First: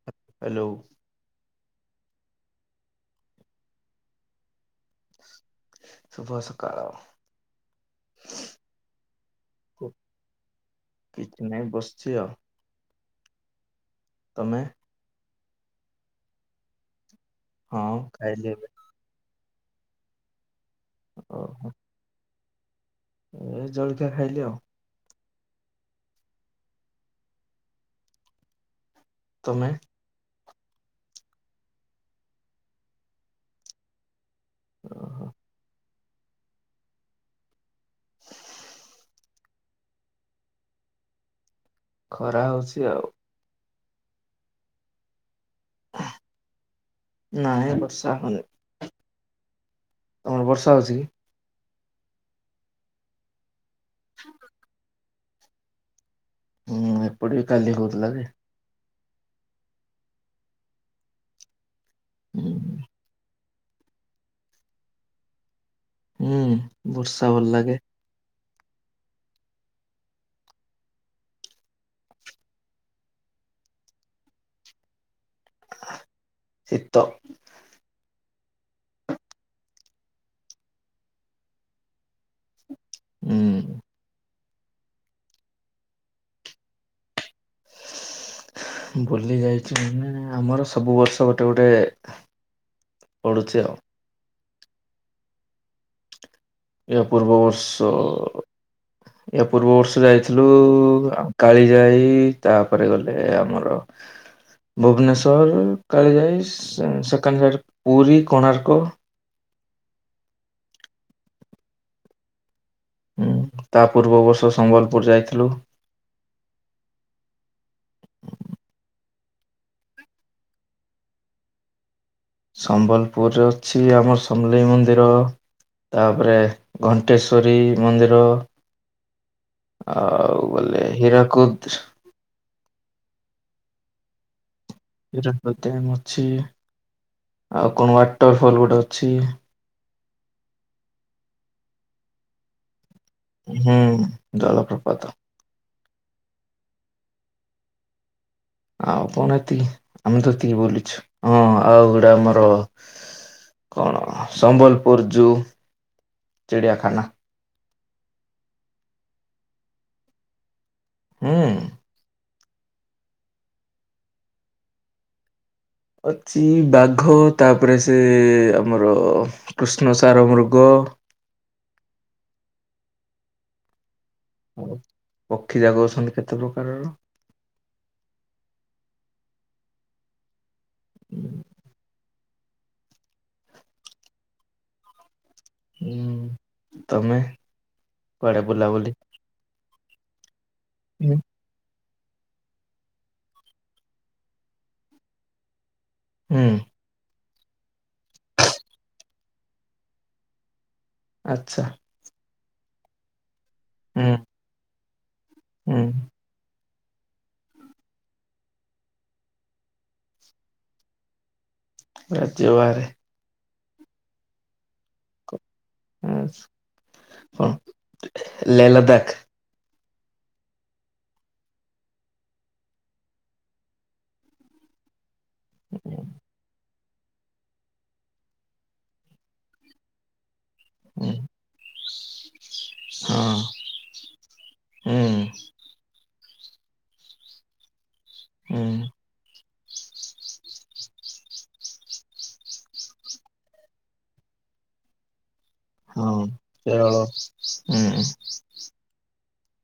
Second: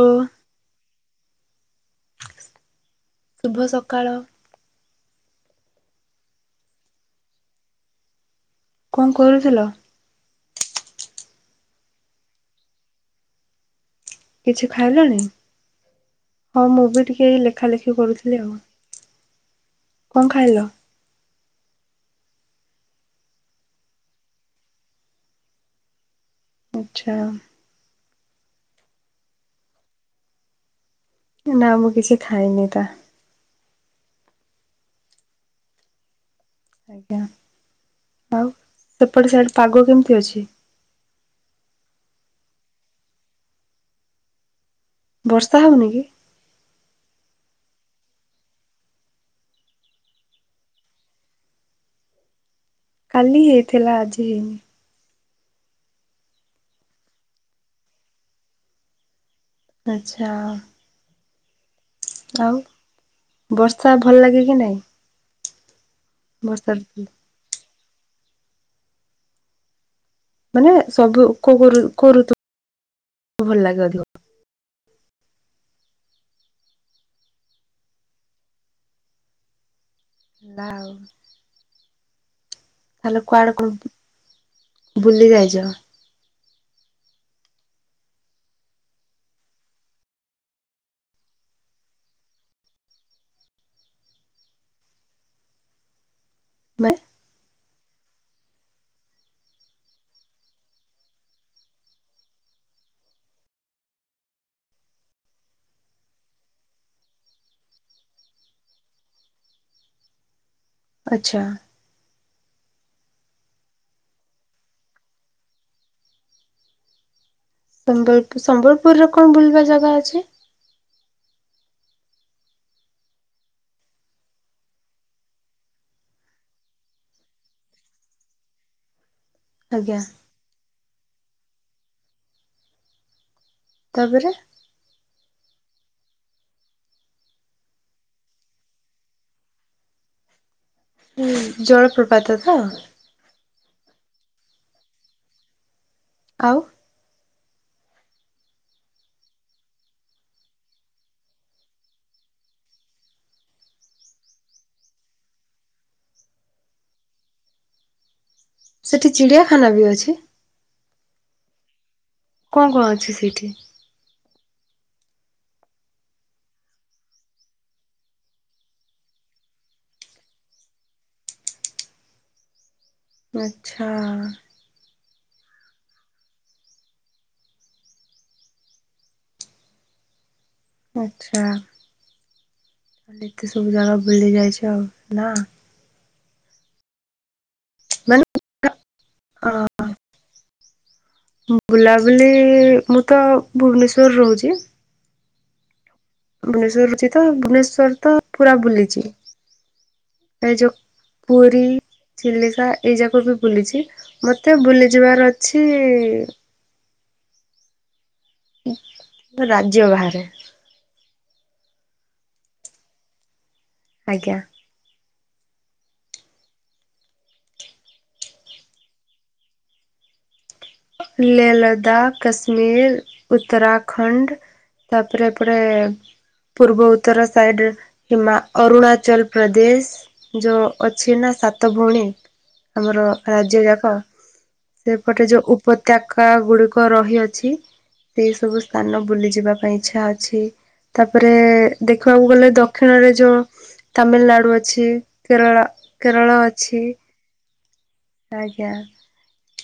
ଓ hello. ଶୁଭ ସକାଳ। ସୁଭ ସକାଳ। କଣ କରୁଥିଲ? ନାଇଁ ବସିଛି ଆଉ। ତମେ? କିଛି ଖାଇଲଣିି ହଁ ମୁଁ ବି ଟିକେ ଲେଖା ଲେଖି ହଁ କରୁଥିଲି ଖାଇଲି ଆଉ। ଏବେ କଣ ଖାଇଲ? ଓ ହୋ। ଏ ଜଳଖିଆ ଖାଇଲି ଆଉ। ଆଚ୍ଛା। ତୁମେ। ନା ମୁଁ କିଛି ଖାଇନି ତା। [inaudible] ଆଜ୍ଞା। ଆଉ ସେପଟେ ସାଇଟ୍ - ପାଗ କେମିତି ଅଛି? ଖରା ହୋଉଚି ଆଉ। ବର୍ଷା ହୋଉନି କି? ନାଇଁ ବର୍ଷା ହୋଉନି। ତମର ବର୍ଷା ହୋଉଚି କି? କାଲି ହେଇଥିଲା ଆଜି ହେଇନି। ହୁଁ ଏପଟେ ବି କାଲି ହୋଉଥୁଲା ବି। ଆଚ୍ଛା। ହୁଁ ଆଉ ବର୍ଷା ଭଲଲାଗେ କି ନାଇଁ? ହୁଁ ବର୍ଷା ଋତୁ ବର୍ଷା ଭଲଲାଗେ। ମାନେ ସବୁ କୋଉ କୋଉ ଋ- କୋଉ ଊ-ତୁ ଭଲଲାଗେ ଅଧିକ? ଶୀତ। ହେଲା ଆଉ ହେଲେ କୁଆଡେ ହୁଁ। କୁହନ୍ତି? ବୁଲି ଯାଇଚ? ବୁଲି ଯାଇଚି ମାନେ ଆମର ସବୁବର୍ଷ ଗୋଟେ ଗୋଟେ ପଡୁଚି ଆଉ। ଏହା ପୂର୍ବ ବର୍ଷ ହଁ ଏହା ପୂର୍ବ ବର୍ଷ ଯାଇଥିଲୁ ଆମ କାଳି ଯାଇ ତାପରେ ଗଲେ ଆମର ଭୁବନେଶ୍ଵରରୁ କାଳିଜାଇ ସେନ୍ ସେକନ୍ ସାଇଡରେ ପୁରୀ କୋଣାର୍କ। ଆଚ୍ଛା। ଉଁ ତା ପୂର୍ବବର୍ଷ ସମ୍ବଲପୁର ଯାଇଥିଲୁ। ସମ୍ବଲପୁ ସମ୍ବଲପୁରରେ କଣ ବୁଲିବା ଜାଗା ଅଛି? ସମ୍ବଲପୁରରେ ଅଛି ଆମର ସମଲେଇ ମନ୍ଦିର। ତାପରେ ଘଣ୍ଟେଶ୍ୱରୀ ମନ୍ଦିର। ଆଜ୍ଞା ଆଉ ବୋଲେ ହୀରାକୁଦ। ତାପରେ? ହିରାକୁଦ ଡ୍ୟାମ ଅଛି। ଆଉ କଣ ୱାଟର୍ ଫଲ୍ ଗୋଟେ ଅଛି। ହୁଁ ଜଳପ୍ରପାତ ତ? ହୁଁ ଜଲାପ୍ରପାତ। ଆଉ? ଆଉ କଣ ଏତିକି ଆମେ ତ ଏତିକି ବୁଲିଛୁ ହଁ ଆଉ ଗୋଟେ ଆମର କଣ ସମ୍ବଲପୁର ଯୁ ଚିଡିଆଖାନା। ସେଠି ଚିଡ଼ିଆଖାନା ବି ଅଛି? ହୁଁ। କଣ କଣ ଅଛି ସେଇଠି? ଅଛି ବାଘ ତାପରେ ସେ ଆମର କୃଷ୍ଣସାର ମୃଗ ଗ [inaudible] ଆଚ୍ଛା। ଆଉ ପକ୍ଷୀଯାକ ଅଛନ୍ତି କେତେ ପ୍ରକାରର। ଆଚ୍ଛା ତାହେଲେ ଏତେ ସବୁ ଜାଗା ବୁଲି ଯାଇଛ ଆଉ ନା? ହୁଁ ତମେ ମାନେ କୁଆଡେ ବୁଲାବୁଲି ମୁଁ ବୁଲାବୁଲି ମୁଁ ତ ଭୁବନେଶ୍ଵର ରହୁଚି। ହୁଁ ଭୁବନେଶ୍ଵର ରହୁଚି ତ ଭୁବନେଶ୍ଵର ତ ପୁରା ବୁଲିଚି ଏ ଯୋଉ ପୁରୀ ଆଚ୍ଛା। ଚିଲିକା ଏଇ ଯାକ ବି ବୁଲିଚି ହୁଁ ମତେ ବୁଲିଯିବାର ଅଛି ହୁଁ ରାଜ୍ୟ ବାହାରେ। ରାଜ୍ୟ ବାହାରେ? ଆଜ୍ଞା। ହଁ ହଁ ଲେଲ ଦାଖ ଲେଲା ଦାଖ କାଶ୍ମୀର ଉତ୍ତରାଖଣ୍ଡ। ତାପରେ ଏପଟେ ପୂର୍ବ ଉତ୍ତର ସାଇଡ଼ରେ ହିମା ଅରୁଣାଚଲ ପ୍ରଦେଶ। ଯେଉଁ ହଁ ଅଛି ନା ସାତ ଭଉଣୀ ଆମର ରାଜ୍ୟ ଯାକ। ହୁଁ ସେପଟେ ଯୋଉ ଉ ଜାଗା ଗୁଡ଼ିକ ରହିଅଛି ସେଇ ସବୁ ହୁଁ ସ୍ଥାନ ବୁଲିଯିବାକୁ ପାଇଁ ଇଛା ଅଛି ତାପରେ ଦେଖିବାକୁ ଗଲେ ଦକ୍ଷିଣରେ ଯୋଉ ତାମିଲନାଡ଼ୁ ଅଛି କେରଳ ହଁ କେରଳ ଅଛି। କେରଳ ହୁଁ ଆଜ୍ଞା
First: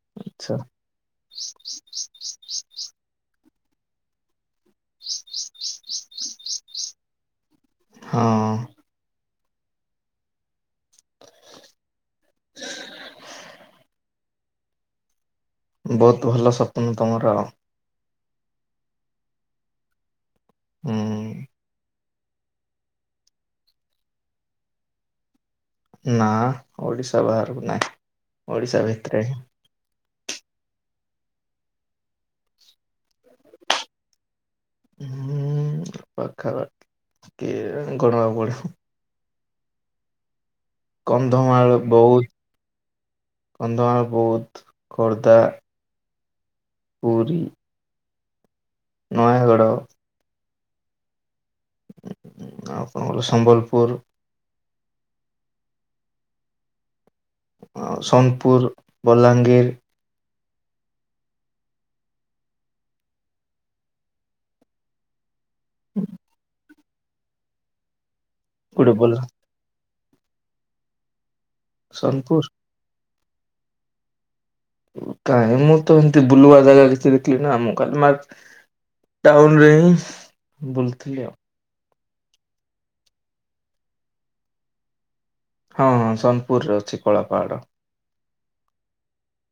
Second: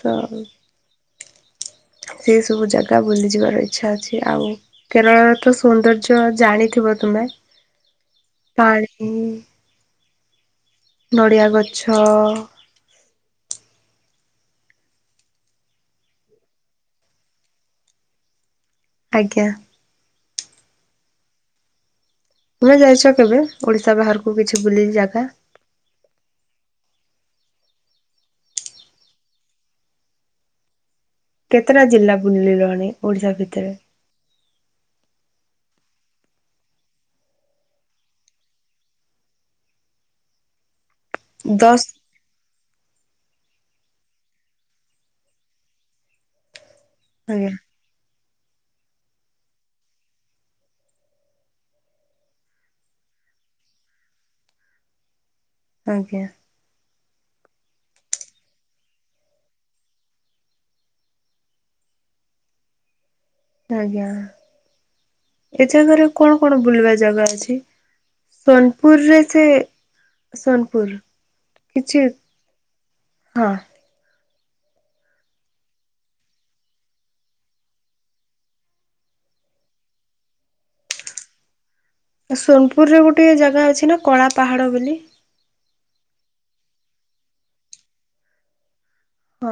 ତ ଆଚ୍ଛା [inaudible] ସେ ସବୁ ଜାଗା ବୁଲିଯିବାରଇ ଆଚ୍ଛା ଅଛି ଆଉ କେରଳରେ ତ ସୌନ୍ଦର୍ଯ୍ୟ ଜାଣିଥିବ ତୁମେ। ହଁ ପାଣି ନଡ଼ିଆ ଗଛ ଛଅ ବହୁତ ଭଲ ସ୍ୱପ୍ନ ତମର ଆଉ। ଆଜ୍ଞା। ହୁଁ। ତୁମେ ଯାଇଛ କେବେ ଓଡିଶା ବାହାରକୁ କିଛି ବୁଲିି ଜାଗା। ନା ଓଡିଶା ବାହାରକୁ ନାହିଁ ଓଡିଶା ଭିତରେ କେତେଟା ଜିଲ୍ଲା ବୁଲିଲଣି ଓଡିଶା ଭିତରେ। ହୁଁ ପାଖା ପାଖି କି ଗଣିବାକୁ ପଡ଼ିବ। କନ୍ଧମାଳ ଦଶ ବହୁତ। କନ୍ଧମାଳ ବୁଧ୍ ଖୋର୍ଦ୍ଧା। ପୁରୀ ଆଜ୍ଞା ନୟାଗଡ଼ ଆପଣ ଙ୍କର ସମ୍ବଲପୁର ଆଜ୍ଞା। ସୋନପୁର ବଲାଙ୍ଗୀର ଆଜ୍ଞା ଏ ଜାଗାରେ କଣ କଣ ବୁଲିବା ଜାଗା ଅଛି। ଗୋଟେ ବଲା ସୋନପୁରରେସେ ସୋନପୁର। କିଛି ସୋନପୁର ହଁ। କାହିଁ ମୁଁ ତ ଏମିତି ବୁଲୁବା ଜାଗା କିଛି ଦେଖିଲିନି ଆମେ ଖାଲି ମାର୍କେ ଟାଉନରେ ହିଁ ବୁଲିଥିଲି ଆଉ। ସୋନପୁରରେ ଗୋଟେ ଜାଗା ଅଛି ନା କଳା ପାହାଡ଼ ବୋଲି। ହଁ ହଁ ସୋନପୁରରେ ଅଛି କଳା ପାହାଡ଼। ହଁ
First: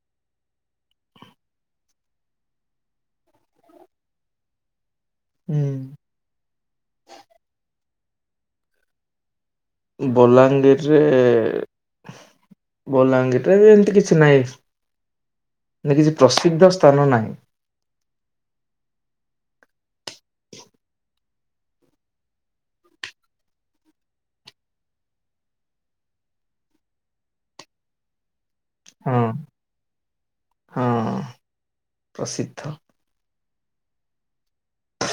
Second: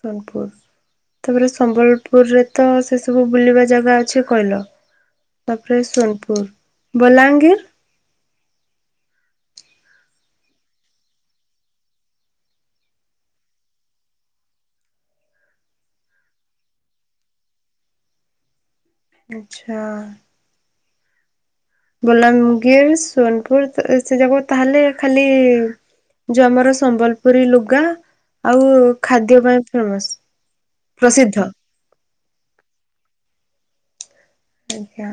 ସୋନପୁର। ତାପରେ ସମ୍ବଲପୁରରେ ତ ସେ ସବୁ ବୁଲିବା ଜାଗା ଅଛି କହିଲ। ତାପରେ ହୁଁ ସୋନପୁର ବଲାଙ୍ଗୀର ବଲାଙ୍ଗୀର ରେ ଏ ବଲାଙ୍ଗୀରରେ ବି ଏମିତି କିଛି ନାଇଁ ନା କିଛି ପ୍ରସିଦ୍ଧ ସ୍ଥାନ ନାହିଁ। ଆଚ୍ଛା। ବଲାଙ୍ଗୀର ସୋନପୁର ସେ ଜାଗା ତାହେଲେ ଖାଲି ଯ ଆମର ସମ୍ବଲପୁରୀ ଲୁଗା ଆଉ ହଁ ଖାଦ୍ୟ ପାଇଁ ଫେମସ୍ ହଁ ପ୍ରସିଦ୍ଧ। ପ୍ରସିଦ୍ଧ ଆଜ୍ଞା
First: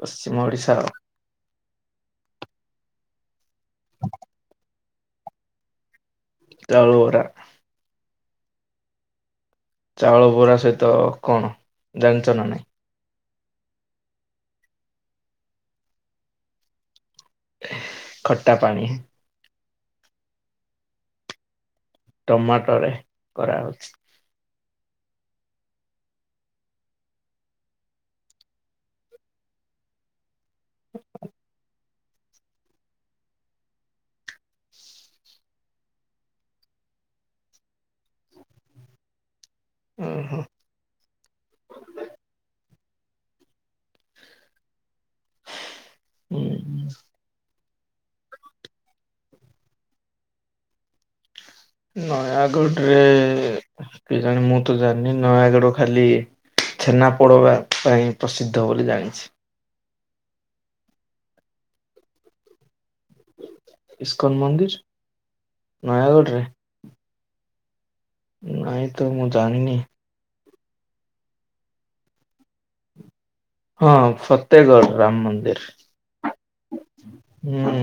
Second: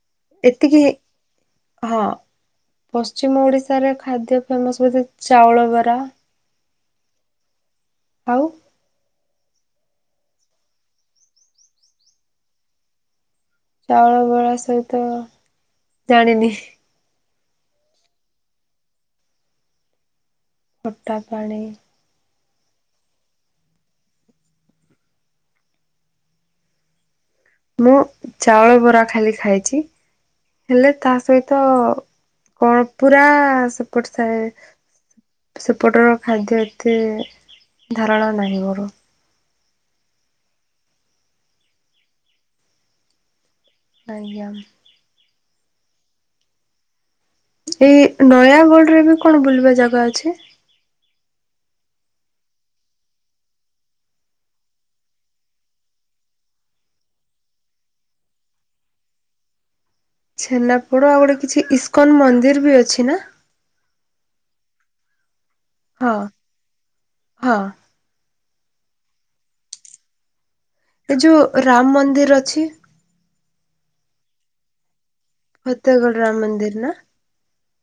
ପଶ୍ଚିମ ଓଡିଶା ଏତିକି ହଁ। ପଶ୍ଚିମ ଓଡିଶାରେ ଖାଦ୍ୟ ଫେମସ୍ ହଉଚି ଚାଉଳ ବରା। ଚାଉଳବରା। ଆଉ। ଚାଉଳ ବରା ସହିତ କଣ ଜାଣିଛ ନା ନାଇଁ? ଚାଉଳ ବରା ସହିତ ଜାଣିନି। ଖଟା ପାଣି। ଖଟା ପାଣି। ଟମାଟୋରେ କରାହଉଛି। ମୁଁ ଚାଉଳ ବରା ଖାଲି ଖାଇଛି ହେଲେ ତା ସହିତ କଣ ପୁରା ସେପଟ ସାଇ ସେପଟର ଖାଦ୍ୟ ଏତେ ଧାରଣା ନାହିଁ ମୋର। ଓ ହୋ। ଆଜ୍ଞା। ହୁଁ। ଏଇ ନୟାଗଡ ରେ ଏବେ କଣ ବୁଲିବା ଜାଗା ଅଛି? ନୟାଗଡରେ କେଜାଣି ମୁଁ ତ ଜାଣିନି ନୟାଗଡ ଖାଲି ଛେନା ପୋଡ ବା ପାଇଁ ପ୍ରସିଦ୍ଧ ବୋଲି ଜାଣିଛି। ଛେନାପୋଡ ଆଉ ଗୋଟେ କିଛି ଇସ୍କନ ମନ୍ଦିର ବି ଅଛି। ନା? ଇସ୍କନ ମନ୍ଦିର? ହଁ ନୟାଗଡ଼ରେ? ହଁ। ନାଇଁ ତ ମୁଁ ଜାଣିନି। ଏ ଯୋଉ ରାମ ମନ୍ଦିର ଅଛି। ହଁ ଫତେଏଗଡ଼ ରାମ ଫତେଗଡ ମନ୍ଦିର ରାମ ମନ୍ଦିର ନା? ହୁଁ।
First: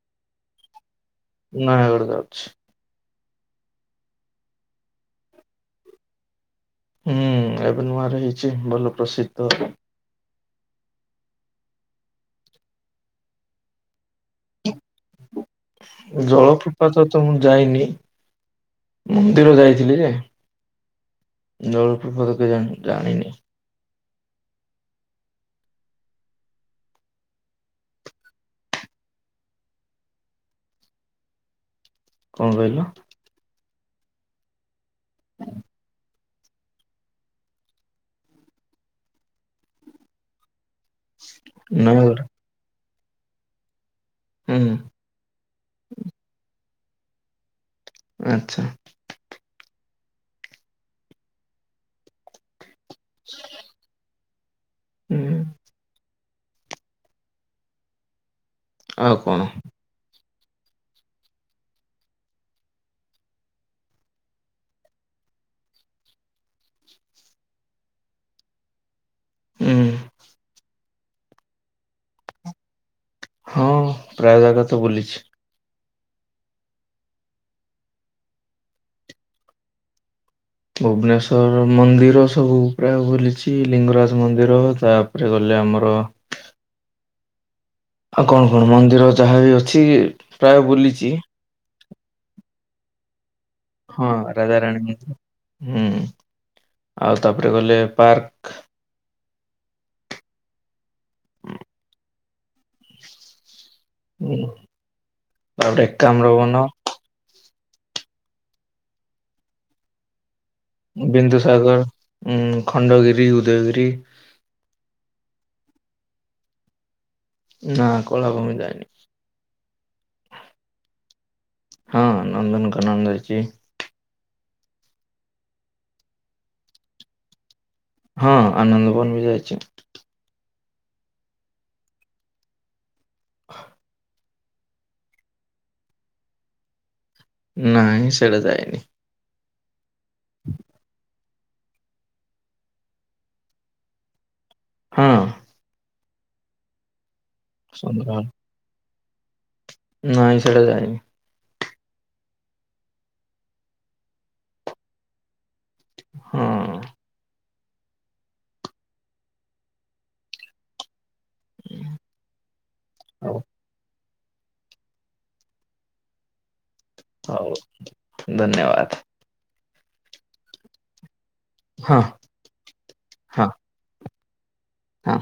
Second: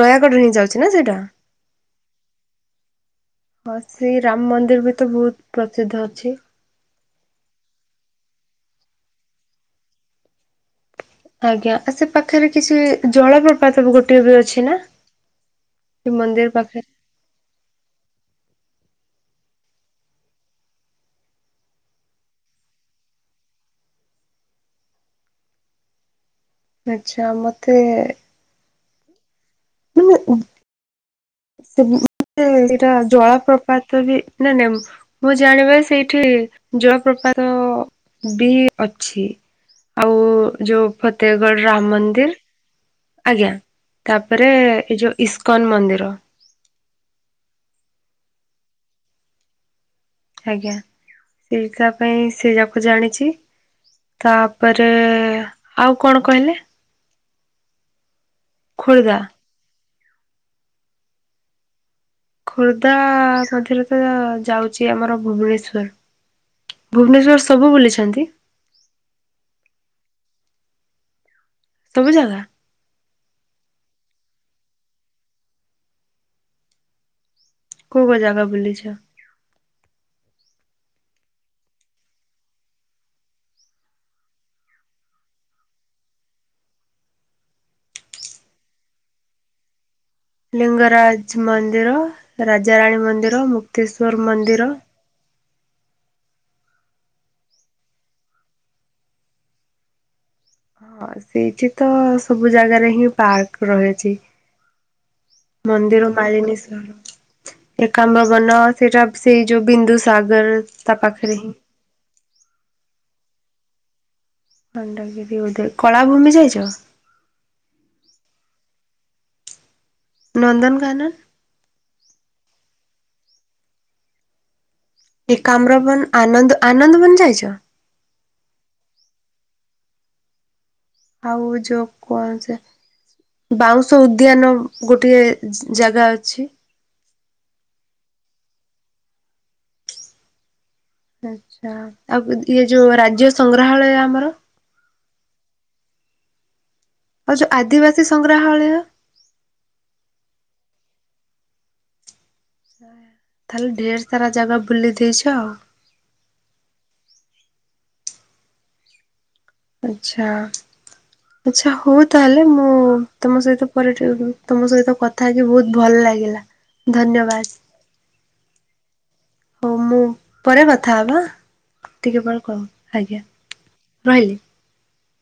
ନୟାଗଡରେ ହିଁ ଯାଉଚି ନା ସେଇଟା? ନୟାଗଡ଼ ଯାଉଚି। ହଁ ସେ ରାମ ମନ୍ଦିର ବି ତ ବହୁତ ପ୍ରସିଦ୍ଧ ଅଛି। ହୁଁ ଏବେ ନୂଆ ର ହେଇଚି ଭଲ ପ୍ରସିଦ୍ଧ। ଆଜ୍ଞା ଆ ସେ ପାଖରେ କିଛି ଜଳପ୍ରପାତ ବି ଗୋ ମନ୍ଦିର ପାଖରେ ଜଳପ୍ରପାତ ତ ମୁଁ ଯାଇନି। ମନ୍ଦିର ଯାଇଥିଲି ଯେ ଜଳ ପ୍ରପାତ କେଜାଣି ଜାଣିନି। ଆଚ୍ଛା ମତେ [unintelligible] ସେ କଣ କହିଲ? ସେଟା ଜଳା ପ୍ରପ ପାତ ବି ନା ନାଇଁ ମୁଁ ଜାଣିବାରେ ସେଇଠି ଜଳପ୍ରପାତ ବି ଅଛି ଆଉ ଯୋଉ ଫତେଇଗଡ ରାମ ନୟାଗଡ଼ ମନ୍ଦିର ଆଜ୍ଞା। ତାପରେ ହୁଁ ଏଇ ଯୋଉ ଇସ୍କନ ମନ୍ଦିର। ଆଚ୍ଛା। ଆଜ୍ଞା ସେଇଟା ପାଇଁ ସେ ଯାକ ଜାଣିଚି ତା ତାପରେ ହୁଁ ଆଉ କଣ କହିଲେ? ଆଉ ଖୋର୍ଦ୍ଧା କଣ ଖୋର୍ଦ୍ଧା ମଧ୍ୟରେ ତ ଯାଉଚି ଆମର ଭୁବନେଶ୍ଵର। ଭୁବୁନେଶ୍ୱର ସବୁ ବୁଲିଚନ୍ତି? ହୁଁ। ସବୁ ଜାଗା? ହଁ ପ୍ରାୟ ଜାଗା ତ ବୁଲିଚି। କଉ କଉ ଜାଗା ବୁଲିଚ? ଭୁବନେଶ୍ୱର ମନ୍ଦିର ସବୁ ପ୍ରାୟ ବୁଲିଚି ଲିଙ୍ଗରାଜ ମନ୍ଦିର ତାପରେ ଗ ସେ ଆମର [inaudible] ଆଉ କଣ କଣ ମନ୍ଦିର ଯାହା ବି ଅଛି ପ୍ରାୟ ବୁଲିଛି ଲିଙ୍ଗରାଜ୍ ମନ୍ଦିର, ରାଜାରାଣୀ ମନ୍ଦିର, ହଁ ମୁକ୍ତେଶ୍ଵର ମନ୍ଦିର। ରାଜାରାଣୀ ହୁଁ ଆଉ ତାପରେ ଗଲେ ପାର୍କ। ହଁ ସେଇଠି ତ ସବୁ ଜାଗାରେ ହିଁ ପାର୍କ। ରହିଛି, ତାପରେ ମନ୍ଦିର ଏକାମ୍ର ବନ ମାଳିନୀ ସହର। ଏକାମ୍ରବନ ସେଇଟା ସେଇ ଯୋଉ ବିନ୍ଦୁସାଗର୍ ବିନ୍ଦୁସାଗର ଉଁ ଖଣ୍ଡଗିରି ଉଦୟଗିରି। ଖଣ୍ଡଗିରି ଉଦୟ କଳାଭୂମି ଯାଇଛ? ନା କଳାଭୂମି ଯାଇନି। ନନ୍ଦନକାନନ? ନନ୍ଦ ଯାଇଛି। ଏକାମ୍ରବନ୍ ଆନନ୍ଦ୍ ଆନନ୍ଦବନ୍ ଯାଇଛ? ହଁ ଆନନ୍ଦବନ୍ ବି ଯାଇଛି। ଆଉ ଯୋଉ କଣ ସେ ବାଉଁଶ ଉଦ୍ୟାନ ଗୋଟେ ଜାଗା ଅଛି। ନାଇଁ ସେଟା ଯାଇନି। ଆଛା ଆଉ ଇଏ ଯୋଉ ରାଜ୍ୟ ସଂଗ୍ରହାଳୟ ଆମର ହଁ। ଆଉ ଯୋଉ ଆଦିବାସୀ ସଂଗ୍ରହାଳୟ। ନାଇଁ ସେଟା ଯାଇନି। ତାହେଲେ ଢେର୍ ସାରା ଜାଗା ବୁଲି ଦେଇଛ ଆଉ। ହଁ। ଆଛା, ଆଛା ହଉ ତାହେଲେ ମୁଁ ହଉ ତମ ସହିତ ପରେ [inaudible] ତମ ସହିତ କଥା ହେଇକି ବହୁତ ଭଲ ଲାଗିଲା। ଧନ୍ୟବାଦ ହଉ, ଧନ୍ୟବାଦ। ହଉ ମୁଁ, ପରେ କଥା ହବା ହଁ ଟିକେ ପରେ କଲ୍ ଆଜ୍ଞା। ହଁ ରହିଲି। ହଁ।